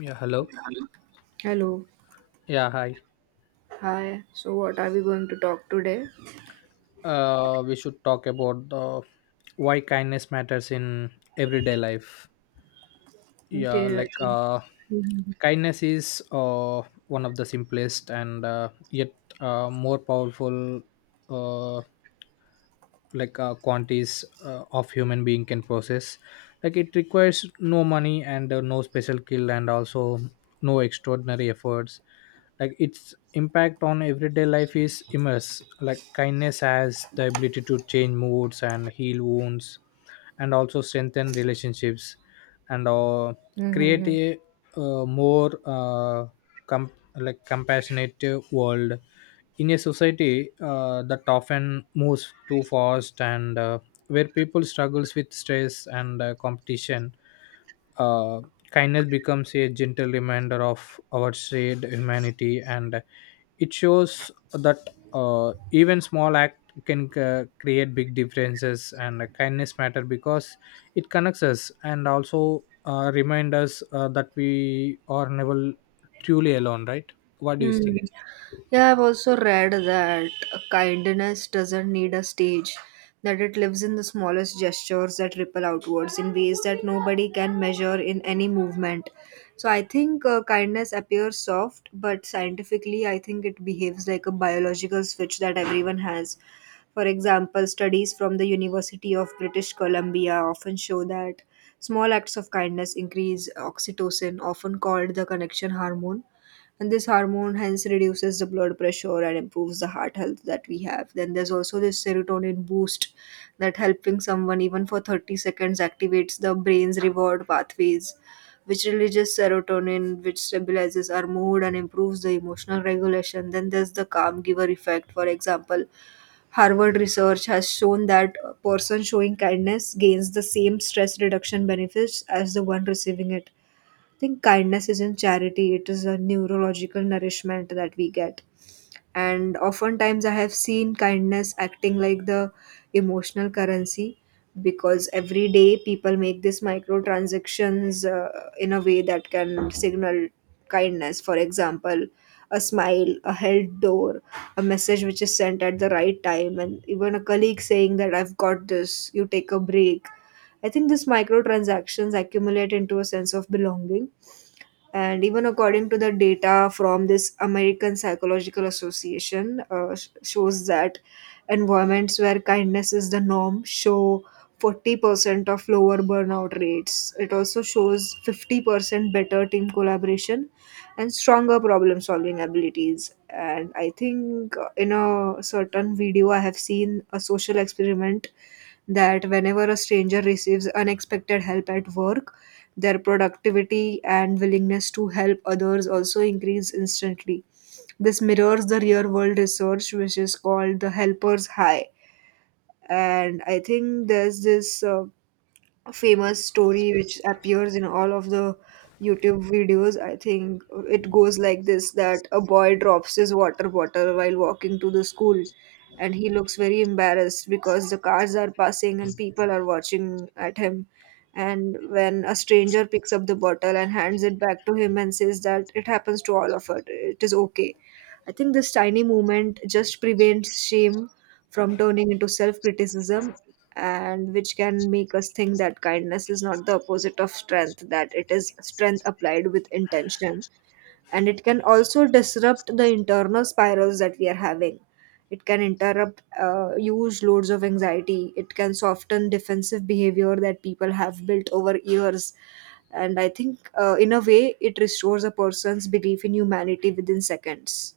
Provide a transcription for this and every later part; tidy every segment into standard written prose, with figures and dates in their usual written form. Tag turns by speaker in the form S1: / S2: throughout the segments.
S1: Yeah, hello.
S2: Hello.
S1: Yeah, hi.
S2: Hi. So, what are we going to talk today?
S1: We should talk about the why kindness matters in everyday life. Yeah,
S2: Okay, I
S1: like
S2: think.
S1: uh,
S2: Mhm.
S1: Kindness is one of the simplest and yet more powerful uh, quantities of human being can process. Like, it requires no money and no special skill, and also no extraordinary efforts. Like, its impact on everyday life is immense. Like, kindness has the ability to change moods and heal wounds and also strengthen relationships, and
S2: Mhm,
S1: create
S2: mhm.
S1: a uh, more uh, com- like compassionate world. In a society that often moves too fast and where people struggles with stress and competition, uh, kindness becomes a gentle reminder of our shared humanity, and it shows that even small act can create big differences. And kindness matter because it connects us, and also remind us that we are never truly alone, right? What do you
S2: Hmm.
S1: think?
S2: Yeah, I've also read that kindness doesn't need a stage, that it lives in the smallest gestures that ripple outwards in ways that nobody can measure in any movement. So I think kindness appears soft, but scientifically, I think it behaves like a biological switch that everyone has. For example, studies from the University of British Columbia often show that small acts of kindness increase oxytocin, often called the connection hormone, and this hormone hence reduces the blood pressure and improves the heart health that we have. Then there's also this serotonin boost, that helping someone even for 30 seconds activates the brain's reward pathways, which releases serotonin, which stabilizes our mood and improves the emotional regulation. Then there's the calm giver effect. For example, Harvard research has shown that a person showing kindness gains the same stress reduction benefits as the one receiving it. Think kindness isn't charity, it is a neurological nourishment that we get. And oftentimes, I have seen kindness acting like the emotional currency, because every day people make these micro transactions in a way that can signal kindness. For example, a smile, a held door, a message which is sent at the right time, and even a colleague saying that I've got this, you take a break. I think these micro transactions accumulate into a sense of belonging, and even according to the data from this American Psychological Association, shows that environments where kindness is the norm show 40% of lower burnout rates. It also shows 50% better team collaboration and stronger problem solving abilities. And I think in a certain video I have seen a social experiment that whenever a stranger receives unexpected help at work, their productivity and willingness to help others also increase instantly. This mirrors the real world research, which is called the helper's high. And I think there's this famous story which appears in all of the YouTube videos. I think it goes like this, that a boy drops his water bottle while walking to the school, and he looks very embarrassed because the cars are passing and people are watching at him. And when a stranger picks up the bottle and hands it back to him and says that it happens to all of us, it is okay. I think this tiny movement just prevents shame from turning into self criticism, and which can make us think that kindness is not the opposite of strength, that it is strength applied with intention. And it can also disrupt the internal spirals that we are having. It can interrupt huge loads of anxiety. It can soften defensive behavior that people have built over years. And I think, in a way, it restores a person's belief in humanity within seconds.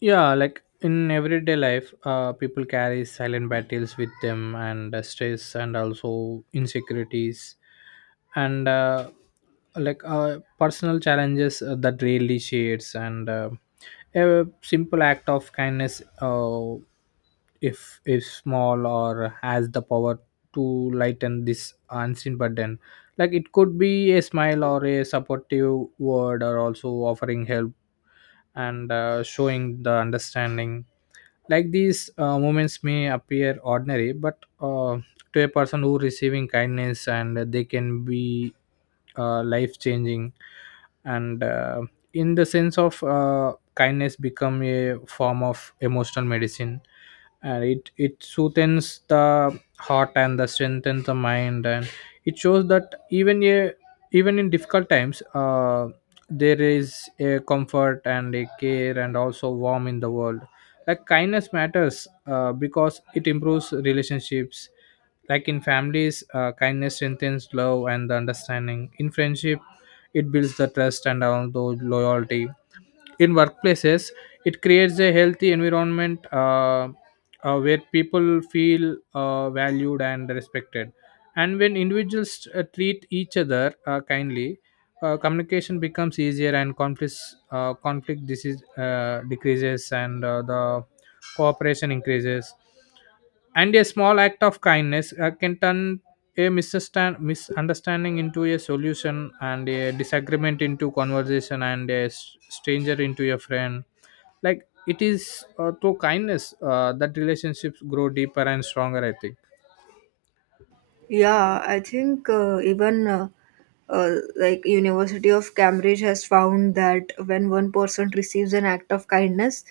S1: Yeah. Like, in everyday life people carry silent battles with them, and stress and also insecurities, and personal challenges that really shares. And a simple act of kindness, if small or, has the power to lighten this unseen burden. Like, it could be a smile or a supportive word, or also offering help and showing the understanding. Like, these moments may appear ordinary, but to a person who receiving kindness, and they can be life changing. And in the sense of kindness become a form of emotional medicine, and it soothes the heart and the strengthens the mind. And it shows that even in difficult times there is a comfort and a care and also warm in the world. Like, kindness matters because it improves relationships. Like, in families, kindness strengthens love and the understanding. In friendship, it builds the trust and also loyalty. In workplaces, it creates a healthy environment where people feel valued and respected. And when individuals treat each other kindly, communication becomes easier, and conflict disease decreases, and the cooperation increases. And a small act of kindness can turn a misunderstanding into a solution, and a disagreement into conversation, and a stranger into a friend. Like, it is through kindness that relationships grow deeper and stronger, I think.
S2: Yeah, I think even like University of Cambridge has found that when one person receives an act of kindness,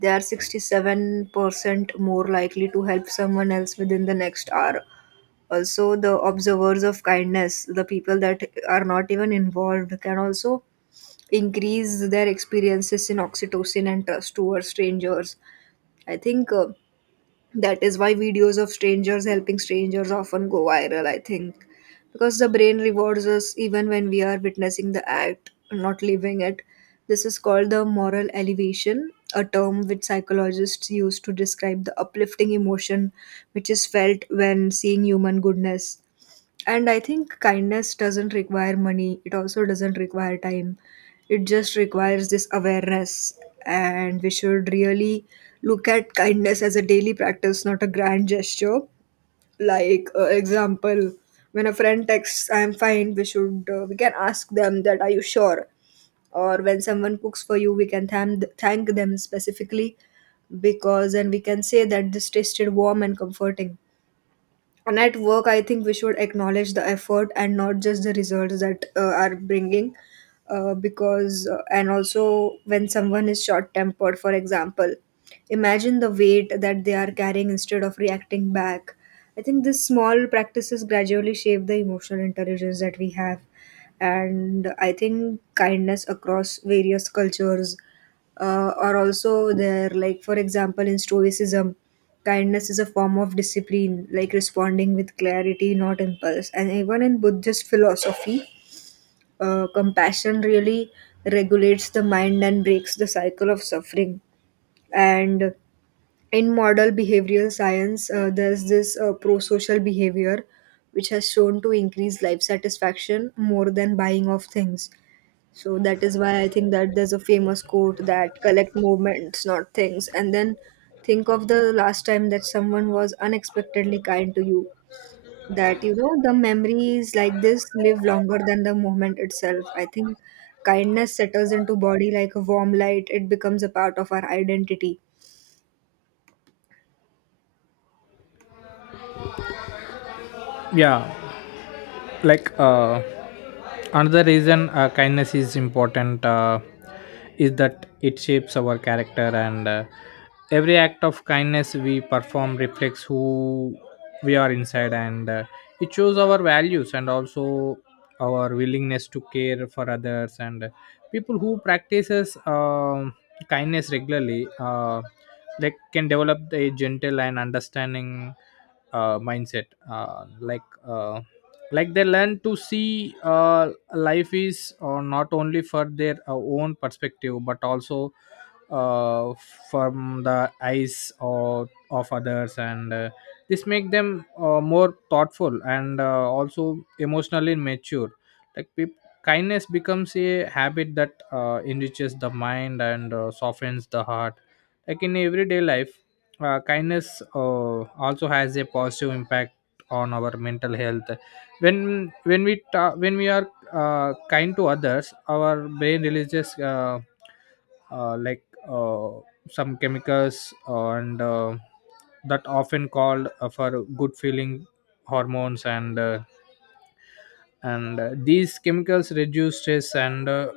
S2: they are 67% more likely to help someone else within the next hour. Also, the observers of kindness, the people that are not even involved, can also increase their experiences in oxytocin and trust towards strangers. I think that is why videos of strangers helping strangers often go viral, I think, because the brain rewards us even when we are witnessing the act, not living it. This is called the moral elevation, a term which psychologists use to describe the uplifting emotion which is felt when seeing human goodness. And I think kindness doesn't require money, it also doesn't require time. It just requires this awareness. And we should really look at kindness as a daily practice, not a grand gesture. Like, example, when a friend texts, I am fine, we should, we can ask them that, are you sure? Or when someone cooks for you, we can thank them specifically, because then we can say that this tasted warm and comforting. And at work I think we should acknowledge the effort and not just the results that are bringing, because and also when someone is short tempered, for example, imagine the weight that they are carrying instead of reacting back. I think these small practices gradually shape the emotional intelligence that we have. And I think kindness across various cultures are also there. Like, for example, in Stoicism, kindness is a form of discipline, like responding with clarity, not impulse. And even in Buddhist philosophy, compassion really regulates the mind and breaks the cycle of suffering. And in model behavioral science, there's this pro social behavior which has shown to increase life satisfaction more than buying of things. So that is why I think that there's a famous quote that collect movements, not things. And then think of the last time that someone was unexpectedly kind to you. That, you know, the memories like this live longer than the movement itself. I think kindness settles into body like a warm light. It becomes a part of our identity.
S1: Yeah. like uh, Another reason kindness is important is that it shapes our character. And every act of kindness we perform reflects who we are inside, and it shows our values and also our willingness to care for others. And people who practices kindness regularly like can develop a gentle and understanding mindset. Like, they learn to see life is not only for their own perspective, but also uh, from the eyes of others. And this make them more thoughtful, and also emotionally mature. Like peop Kindness becomes a habit that enriches the mind and softens the heart. Like, in everyday life, kindness also has a positive impact on our mental health. When we are kind to others, our brain releases uh, like uh, some chemicals, and that often called for good feeling hormones. And these chemicals reduce stress and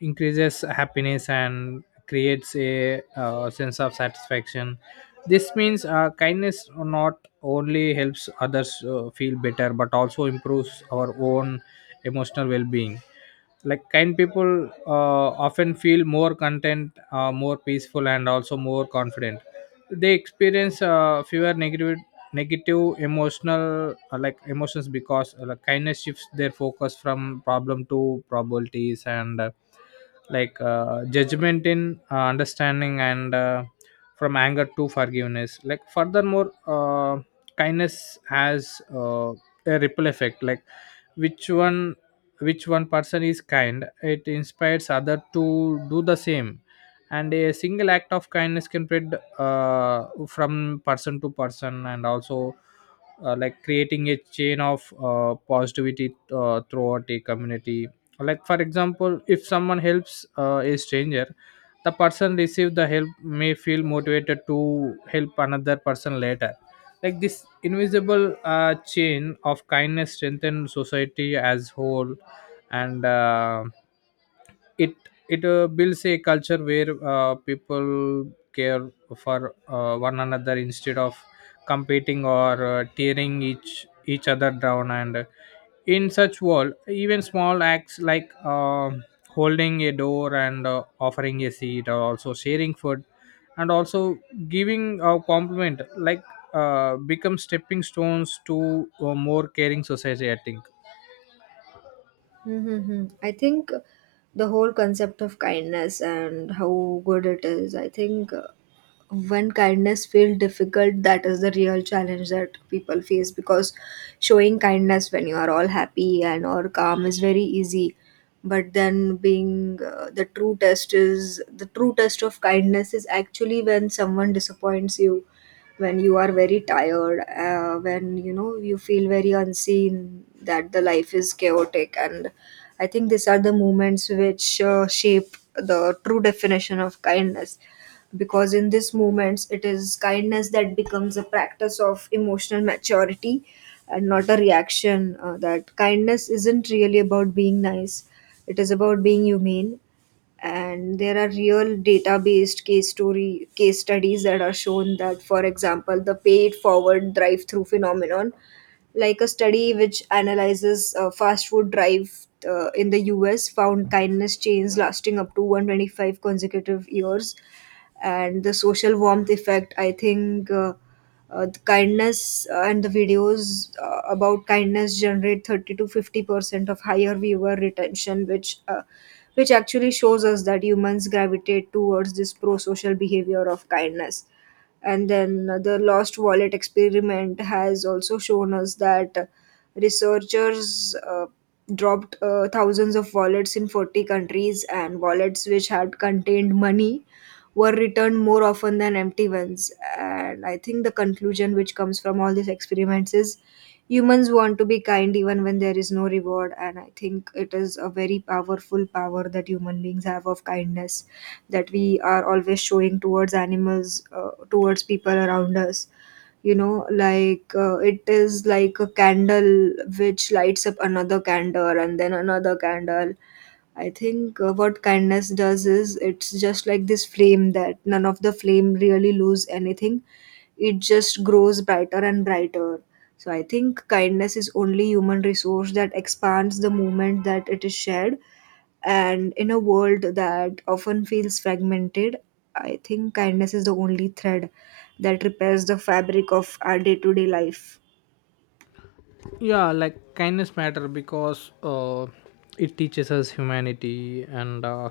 S1: increases happiness and creates a sense of satisfaction. This means kindness not only helps others feel better, but also improves our own emotional well-being. Like, kind people uh, often feel more content, more peaceful, and also more confident. They experience fewer negative emotional emotions, because like kindness shifts their focus from problem to probabilities, and judgment in understanding, and from anger to forgiveness. Like, furthermore, kindness has a ripple effect. Like, which one which one person is kind, it inspires other to do the same, and a single act of kindness can spread from person to person, and also like creating a chain of positivity throughout a community. Like, for example, if someone helps a stranger, the person receive the help may feel motivated to help another person later. Like, this invisible chain of kindness strengthen society as whole. And it it builds a culture where people care for one another instead of competing or tearing each other down. And in such world, even small acts like holding a door, and offering a seat, or also sharing food, and also giving a compliment, like become stepping stones to a more caring society, I think.
S2: Mm-hmm. I think the whole concept of kindness and how good it is, I think when kindness feels difficult, that is the real challenge that people face, because showing kindness when you are all happy and or calm is very easy. But then being the true test is the true test of kindness is actually when someone disappoints you, when you are very tired, when you know you feel very unseen, that the life is chaotic. And I think these are the moments which shape the true definition of kindness, because in these moments it is kindness that becomes a practice of emotional maturity and not a reaction. That kindness isn't really about being nice, it is about being humane. And there are real data based case studies that are shown, that for example, the paid forward drive through phenomenon, like a study which analyzes fast food drive in the US, found kindness chains lasting up to 125 consecutive years. And the social warmth effect, I think, the kindness and the videos about kindness generate 30 to 50% of higher viewer retention, which actually shows us that humans gravitate towards this pro-social behavior of kindness. And then the lost wallet experiment has also shown us that, researchers dropped thousands of wallets in 40 countries, and wallets which had contained money were returned more often than empty ones. And I think the conclusion which comes from all these experiments is humans want to be kind even when there is no reward. And I think it is a very powerful power that human beings have of kindness, that we are always showing towards animals, towards people around us. You know, it is like a candle which lights up another candle and then another candle. I think what kindness does is it's just like this flame that none of the flame really lose anything. It just grows brighter and brighter. So I think kindness is only human resource that expands the moment that it is shared. And in a world that often feels fragmented, I think kindness is the only thread that repairs the fabric of our day-to-day life.
S1: Yeah. Like, kindness matter because it teaches us humanity, and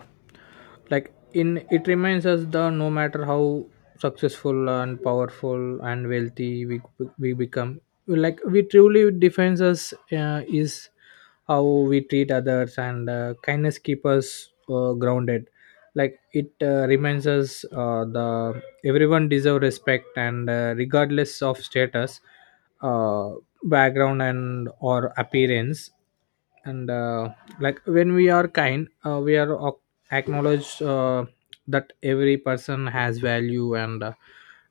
S1: like in it reminds us the no matter how successful and powerful and wealthy we become, like we truly defines us is how we treat others. And kindness keep us grounded. Like, it reminds us the everyone deserve respect, and regardless of status, uh, background, and or appearance. And like when we are kind, we are acknowledge that every person has value. And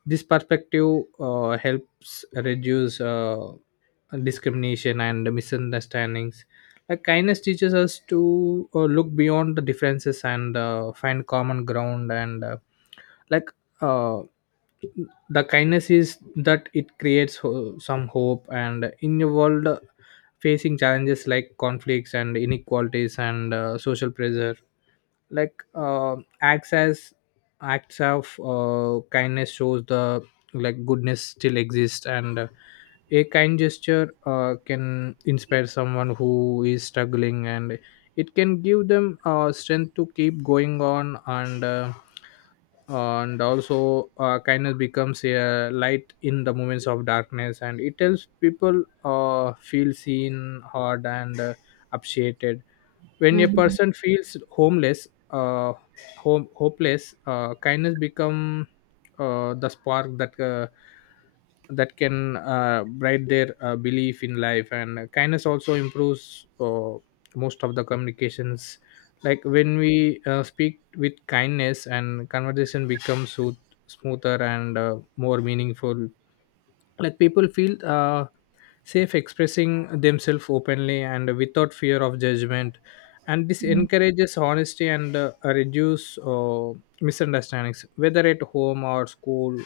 S1: this perspective helps reduce discrimination and misunderstandings. Like, kindness teaches us to look beyond the differences and find common ground. And like uh, the kindness is that it creates some hope. And in a world facing challenges like conflicts and inequalities and social pressure, like uh, acts as acts of kindness shows the like goodness still exists. And a kind gesture can inspire someone who is struggling, and it can give them strength to keep going on. And also kindness becomes a light in the moments of darkness, and it helps people feel seen, heard, and appreciated. When a
S2: Mhm.
S1: person feels hopeless, kindness become the spark that can bright their belief in life. And kindness also improves most of the communications. Like, when we speak with kindness, and conversation becomes smoother and more meaningful. Like, people feel safe expressing themselves openly and without fear of judgment, and this encourages honesty and reduce misunderstandings, whether at home or school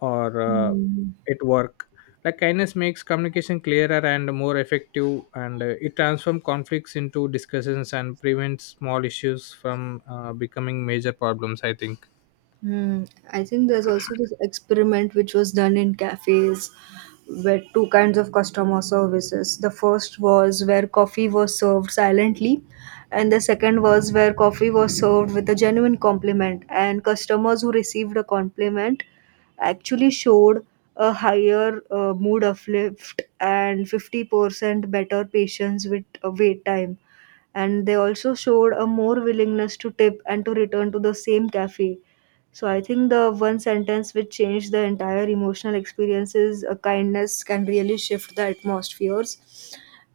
S1: or
S2: Mhm.
S1: at work. Like, kindness makes communication clearer and more effective, and it transforms conflicts into discussions and prevents small issues from becoming major problems, I think.
S2: Hmm. I think there's also this experiment which was done in cafes, where two kinds of customer services. The first was where coffee was served silently, and the second was where coffee was served with a genuine compliment. And customers who received a compliment actually showed a higher mood uplift and 50% better patience with wait time, and they also showed a more willingness to tip and to return to the same cafe. So I think the one sentence which changed the entire emotional experience is, kindness can really shift the atmospheres.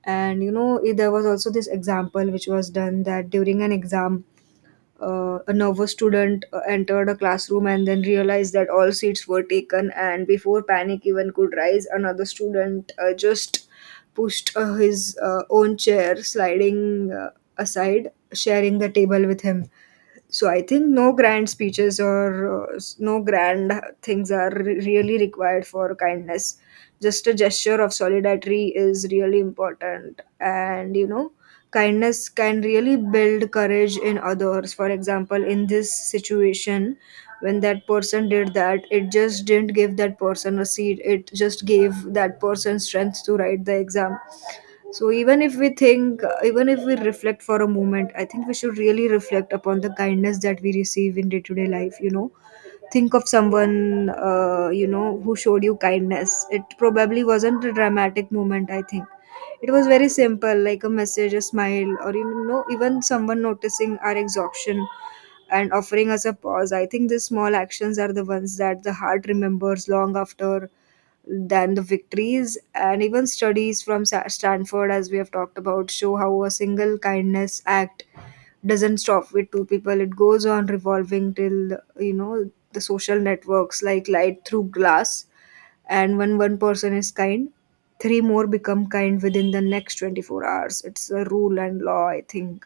S2: And you know, there was also this example which was done that during an exam, a nervous student entered a classroom and then realized that all seats were taken, and before panic even could rise, another student just pushed his own chair, sliding aside, sharing the table with him. So I think no grand speeches or no grand things are really required for kindness. Just a gesture of solidarity is really important. And you know, kindness can really build courage in others. For example, in this situation, when that person did that, it just didn't give that person a seat, it just gave that person strength to write the exam. So even if we think, even if we reflect for a moment, I think we should really reflect upon the kindness that we receive in day to day life. Think of someone who showed you kindness. It probably wasn't a dramatic moment. I think it was very simple, like a message, a smile, or even someone noticing our exhaustion and offering us a pause. I think these small actions are the ones that the heart remembers long after than the victories. And even studies from Stanford, as we have talked about, show how a single kindness act doesn't stop with two people. It goes on revolving till the social networks, like light through glass. And when one person is kind, three more become kind within the next 24 hours. It's a rule and law, I think.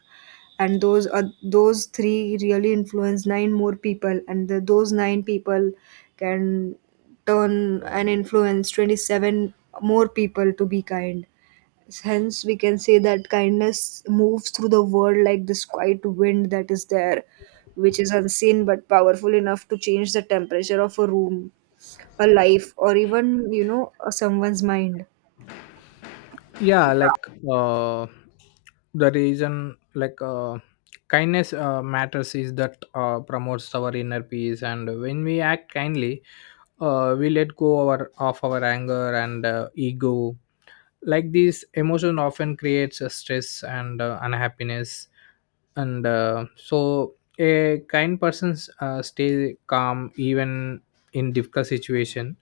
S2: And those are, those three really influence nine more people, and those nine people can turn and influence 27 more people to be kind. Hence, we can say that kindness moves through the world like this quiet wind that is there, which is unseen but powerful enough to change the temperature of a room, a life, or even, someone's mind.
S1: Yeah. Like uh the reason kindness matters is that promotes our inner peace. And when we act kindly, we let go our of our anger and ego. Like, this emotion often creates a stress and unhappiness, and so a kind person stay calm even in difficult situation,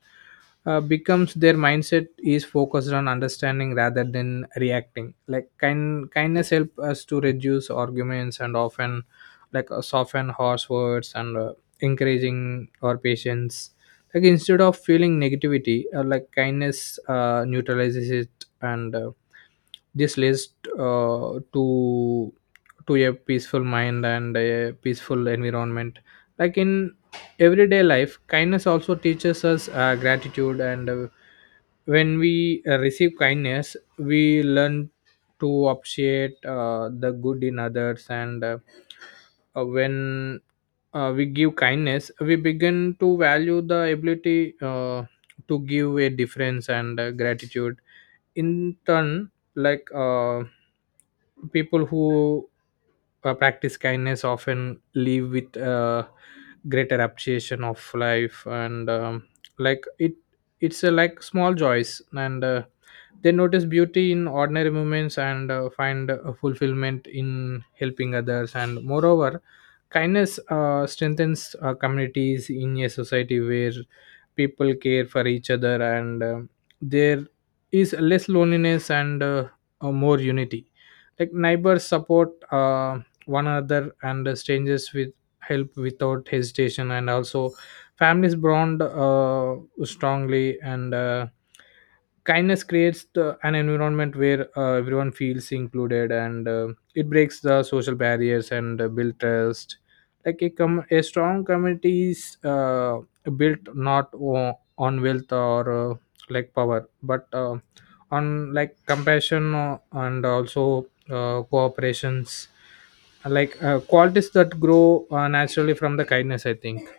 S1: becomes their mindset is focused on understanding rather than reacting. Like, kindness help us to reduce arguments, and often like soften harsh words, and encouraging our patience. Like, instead of feeling negativity, like kindness neutralizes it, and this leads uh, to to a peaceful mind and a peaceful environment. Like, in everyday life, kindness also teaches us gratitude. And when we receive kindness, we learn to appreciate the good in others. And when we give kindness, we begin to value the ability to give a difference. And gratitude in turn, like people who practice kindness often live with greater appreciation of life. And like it it's a like small joys, and they notice beauty in ordinary moments and find fulfillment in helping others. And moreover, kindness strengthens communities. In a society where people care for each other, and their is less loneliness, and more unity. Like, neighbors support one another, and strangers with help without hesitation, and also families bond strongly. And kindness creates an environment where everyone feels included, and it breaks the social barriers and build trust. Like, a strong community is built not on wealth or like power, but on like compassion and also cooperations, like qualities that grow naturally from the kindness, I think.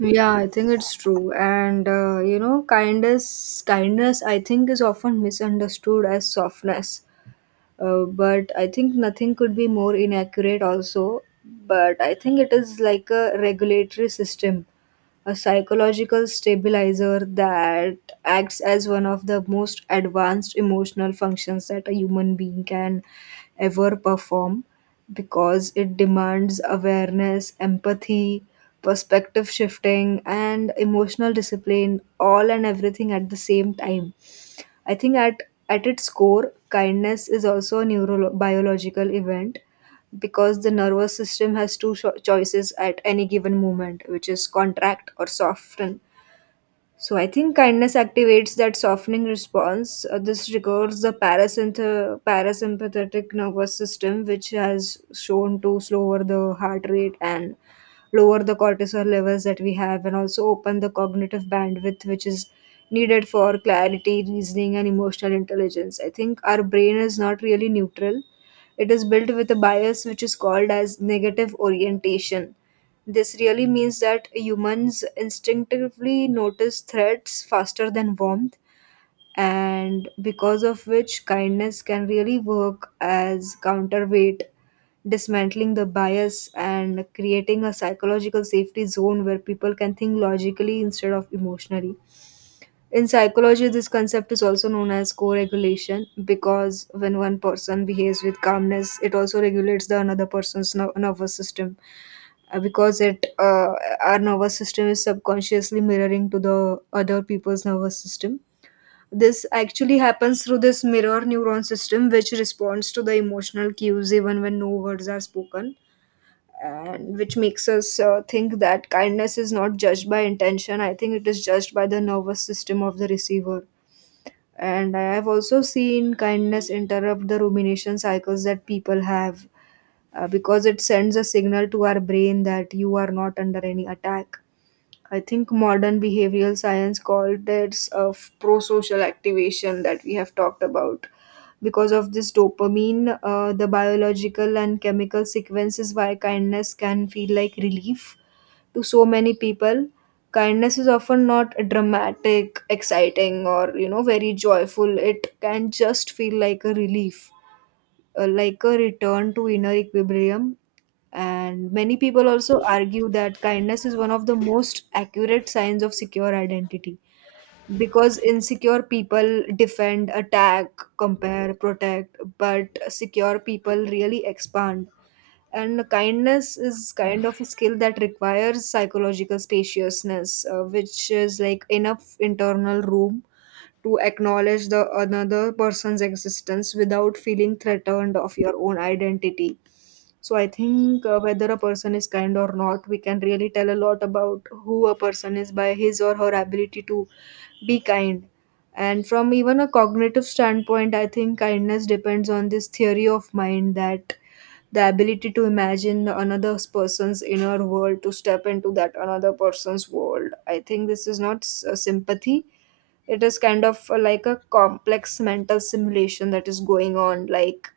S2: Yeah, I think it's true. And, kindness, I think, is often misunderstood as softness. But I think nothing could be more inaccurate also. But I think it is like a regulatory system, a psychological stabilizer that acts as one of the most advanced emotional functions that a human being can ever perform, because it demands awareness, empathy, perspective shifting, and emotional discipline, all and everything at the same time. I think at its core, kindness is also a neurobiological event, because the nervous system has two choices at any given moment, which is contract or soften. So I think kindness activates that softening response. This regards the parasympathetic nervous system, which has shown to slower the heart rate and lower the cortisol levels that we have, and also open the cognitive bandwidth, which is needed for clarity, reasoning, and emotional intelligence. I think our brain is not really neutral. It is built with a bias which is called as negative orientation. This really means that humans instinctively notice threats faster than warmth, and because of which, kindness can really work as counterweight, dismantling the bias and creating a psychological safety zone where people can think logically instead of emotionally. In psychology, this concept is also known as co regulation, because when one person behaves with calmness, it also regulates the another person's nervous system. Because it, our nervous system is subconsciously mirroring to the other people's nervous system. This actually happens through this mirror neuron system, which responds to the emotional cues even when no words are spoken, and which makes us think that kindness is not judged by intention. I think it is judged by the nervous system of the receiver. And I have also seen kindness interrupt the rumination cycles that people have, because it sends a signal to our brain that you are not under any attack. I think modern behavioral science called this a pro social activation that we have talked about. Because of this dopamine, the biological and chemical sequences why kindness can feel like relief to so many people. Kindness is often not dramatic, exciting, or, very joyful. It can just feel like a relief, like a return to inner equilibrium. And many people also argue that kindness is one of the most accurate signs of secure identity, because insecure people defend, attack, compare, protect, but secure people really expand. And kindness is kind of a skill that requires psychological spaciousness, which is like enough internal room to acknowledge the another person's existence without feeling threatened of your own identity. So I think whether a person is kind or not, we can really tell a lot about who a person is by his or her ability to be kind. And from even a cognitive standpoint, I think kindness depends on this theory of mind, that the ability to imagine another person's inner world, to step into that another person's world. I think this is not sympathy. It is kind of like a complex mental simulation that is going on, like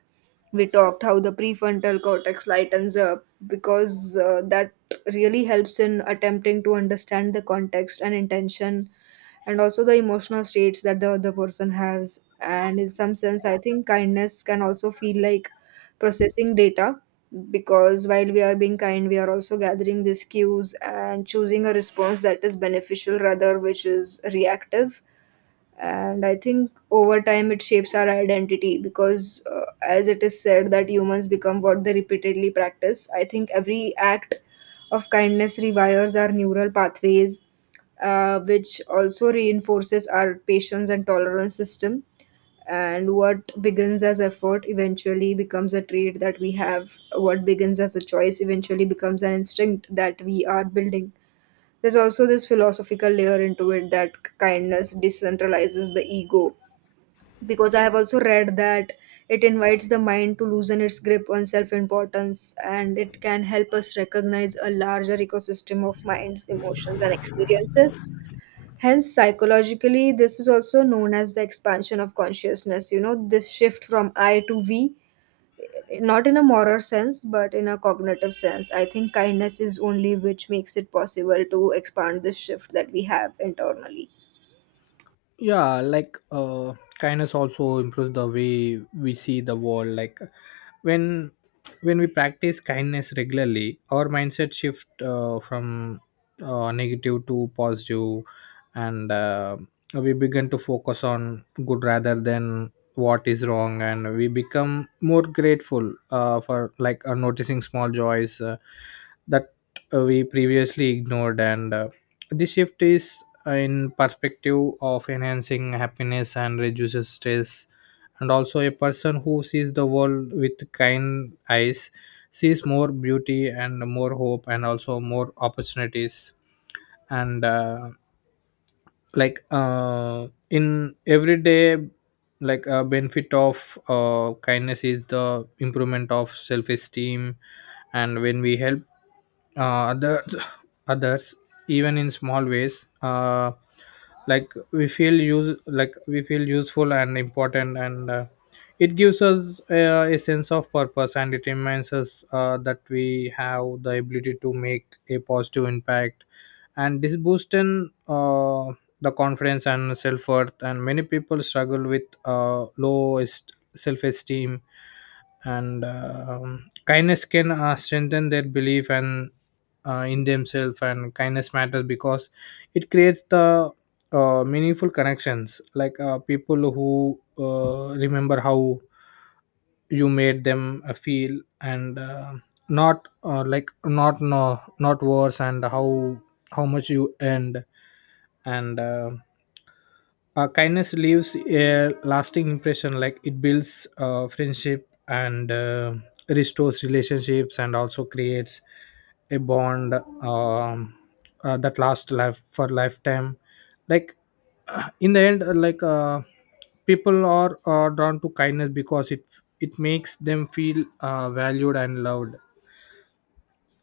S2: we talked how the prefrontal cortex lightens up, because that really helps in attempting to understand the context and intention, and also the emotional states that the other person has. And in some sense, I think kindness can also feel like processing data, because while we are being kind, we are also gathering these cues and choosing a response that is beneficial rather which is reactive. And I think over time it shapes our identity, because as it is said that humans become what they repeatedly practice. I think every act of kindness rewires our neural pathways, which also reinforces our patience and tolerance system. And what begins as effort eventually becomes a trait that we have. What begins as a choice eventually becomes an instinct that we are building. There's also this philosophical layer into it, that kindness decentralizes the ego. Because I have also read that it invites the mind to loosen its grip on self importance, and it can help us recognize a larger ecosystem of minds, emotions, and experiences. Hence, psychologically, this is also known as the expansion of consciousness. You know, this shift from I to we, not in a moral sense but in a cognitive sense. I think kindness is only which makes it possible to expand this shift that we have internally.
S1: Yeah. Kindness also improves the way we see the world. Like, when when we practice kindness regularly, our mindset shift from negative to positive. And we begin to focus on good rather than what is wrong, and we become more grateful for like noticing small joys that we previously ignored. And this shift is in perspective of enhancing happiness and reduces stress. And also, a person who sees the world with kind eyes sees more beauty and more hope and also more opportunities. And in everyday, like a benefit of kindness is the improvement of self-esteem. And when we help uh, other, others even in small ways, like we feel useful and important. And it gives us a sense of purpose, and it reminds us that we have the ability to make a positive impact. And this boosts in the confidence and self-worth. And many people struggle with self-esteem, and kindness can strengthen their belief, and in themselves. And kindness matters because it creates the meaningful connections. Like, people who remember how you made them feel, and not not worse, and how much you earned. And kindness leaves a lasting impression. Like, it builds friendship and restores relationships, and also creates a bond um, that lasts life for lifetime. Like, in the end, people are drawn to kindness because it makes them feel valued and loved.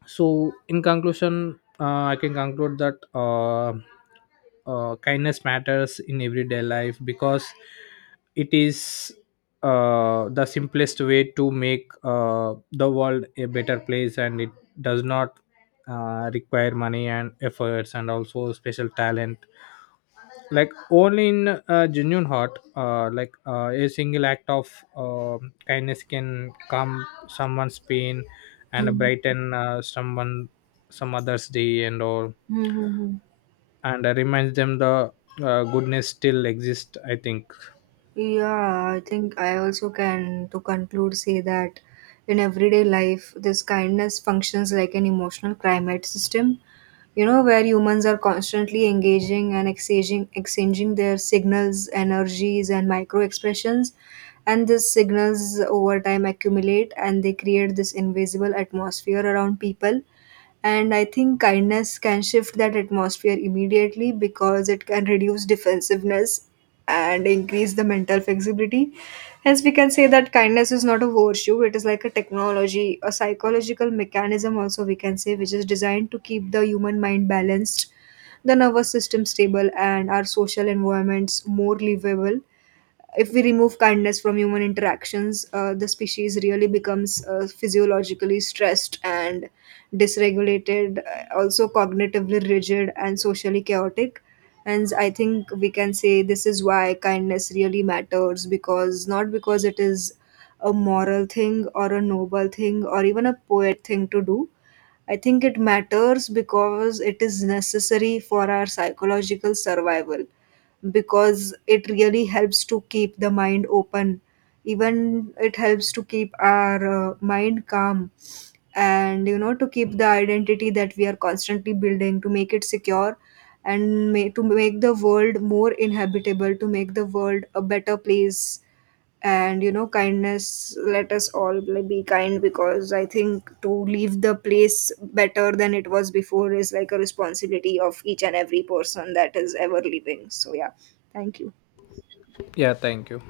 S1: So in conclusion, I can conclude that kindness matters in everyday life because it is the simplest way to make the world a better place, and it does not require money and efforts and also special talent. Like, only in a genuine heart, a single act of uh, kindness can calm someone's pain, and brighten someone some others day and all,
S2: Mm-hmm.
S1: and reminds them the goodness still exists, I think.
S2: Yeah, I think I also can, to conclude, say that in everyday life, this kindness functions like an emotional climate system, you know, where humans are constantly engaging and exchanging their signals, energies, and micro expressions. And these signals over time accumulate and they create this invisible atmosphere around people. And I think kindness can shift that atmosphere immediately because it can reduce defensiveness and increase the mental flexibility. Hence, we can say that kindness is not a virtue, it is like a technology, a psychological mechanism, also, we can say, which is designed to keep the human mind balanced, the nervous system stable, and our social environments more livable. If we remove kindness from human interactions, the species really becomes physiologically stressed and dysregulated, also cognitively rigid and socially chaotic. And I think we can say this is why kindness really matters, because not because it is a moral thing or a noble thing or even a poet thing to do. I think it matters because it is necessary for our psychological survival, because it really helps to keep the mind open. Even it helps to keep our mind calm, and, you know, to keep the identity that we are constantly building, to make it secure, and to make the world more inhabitable, to make the world a better place. And you know, kindness let us all, like, be kind, because I think to leave the place better than it was before is like a responsibility of each and every person that is ever living. So yeah, thank you.
S1: Yeah, thank you.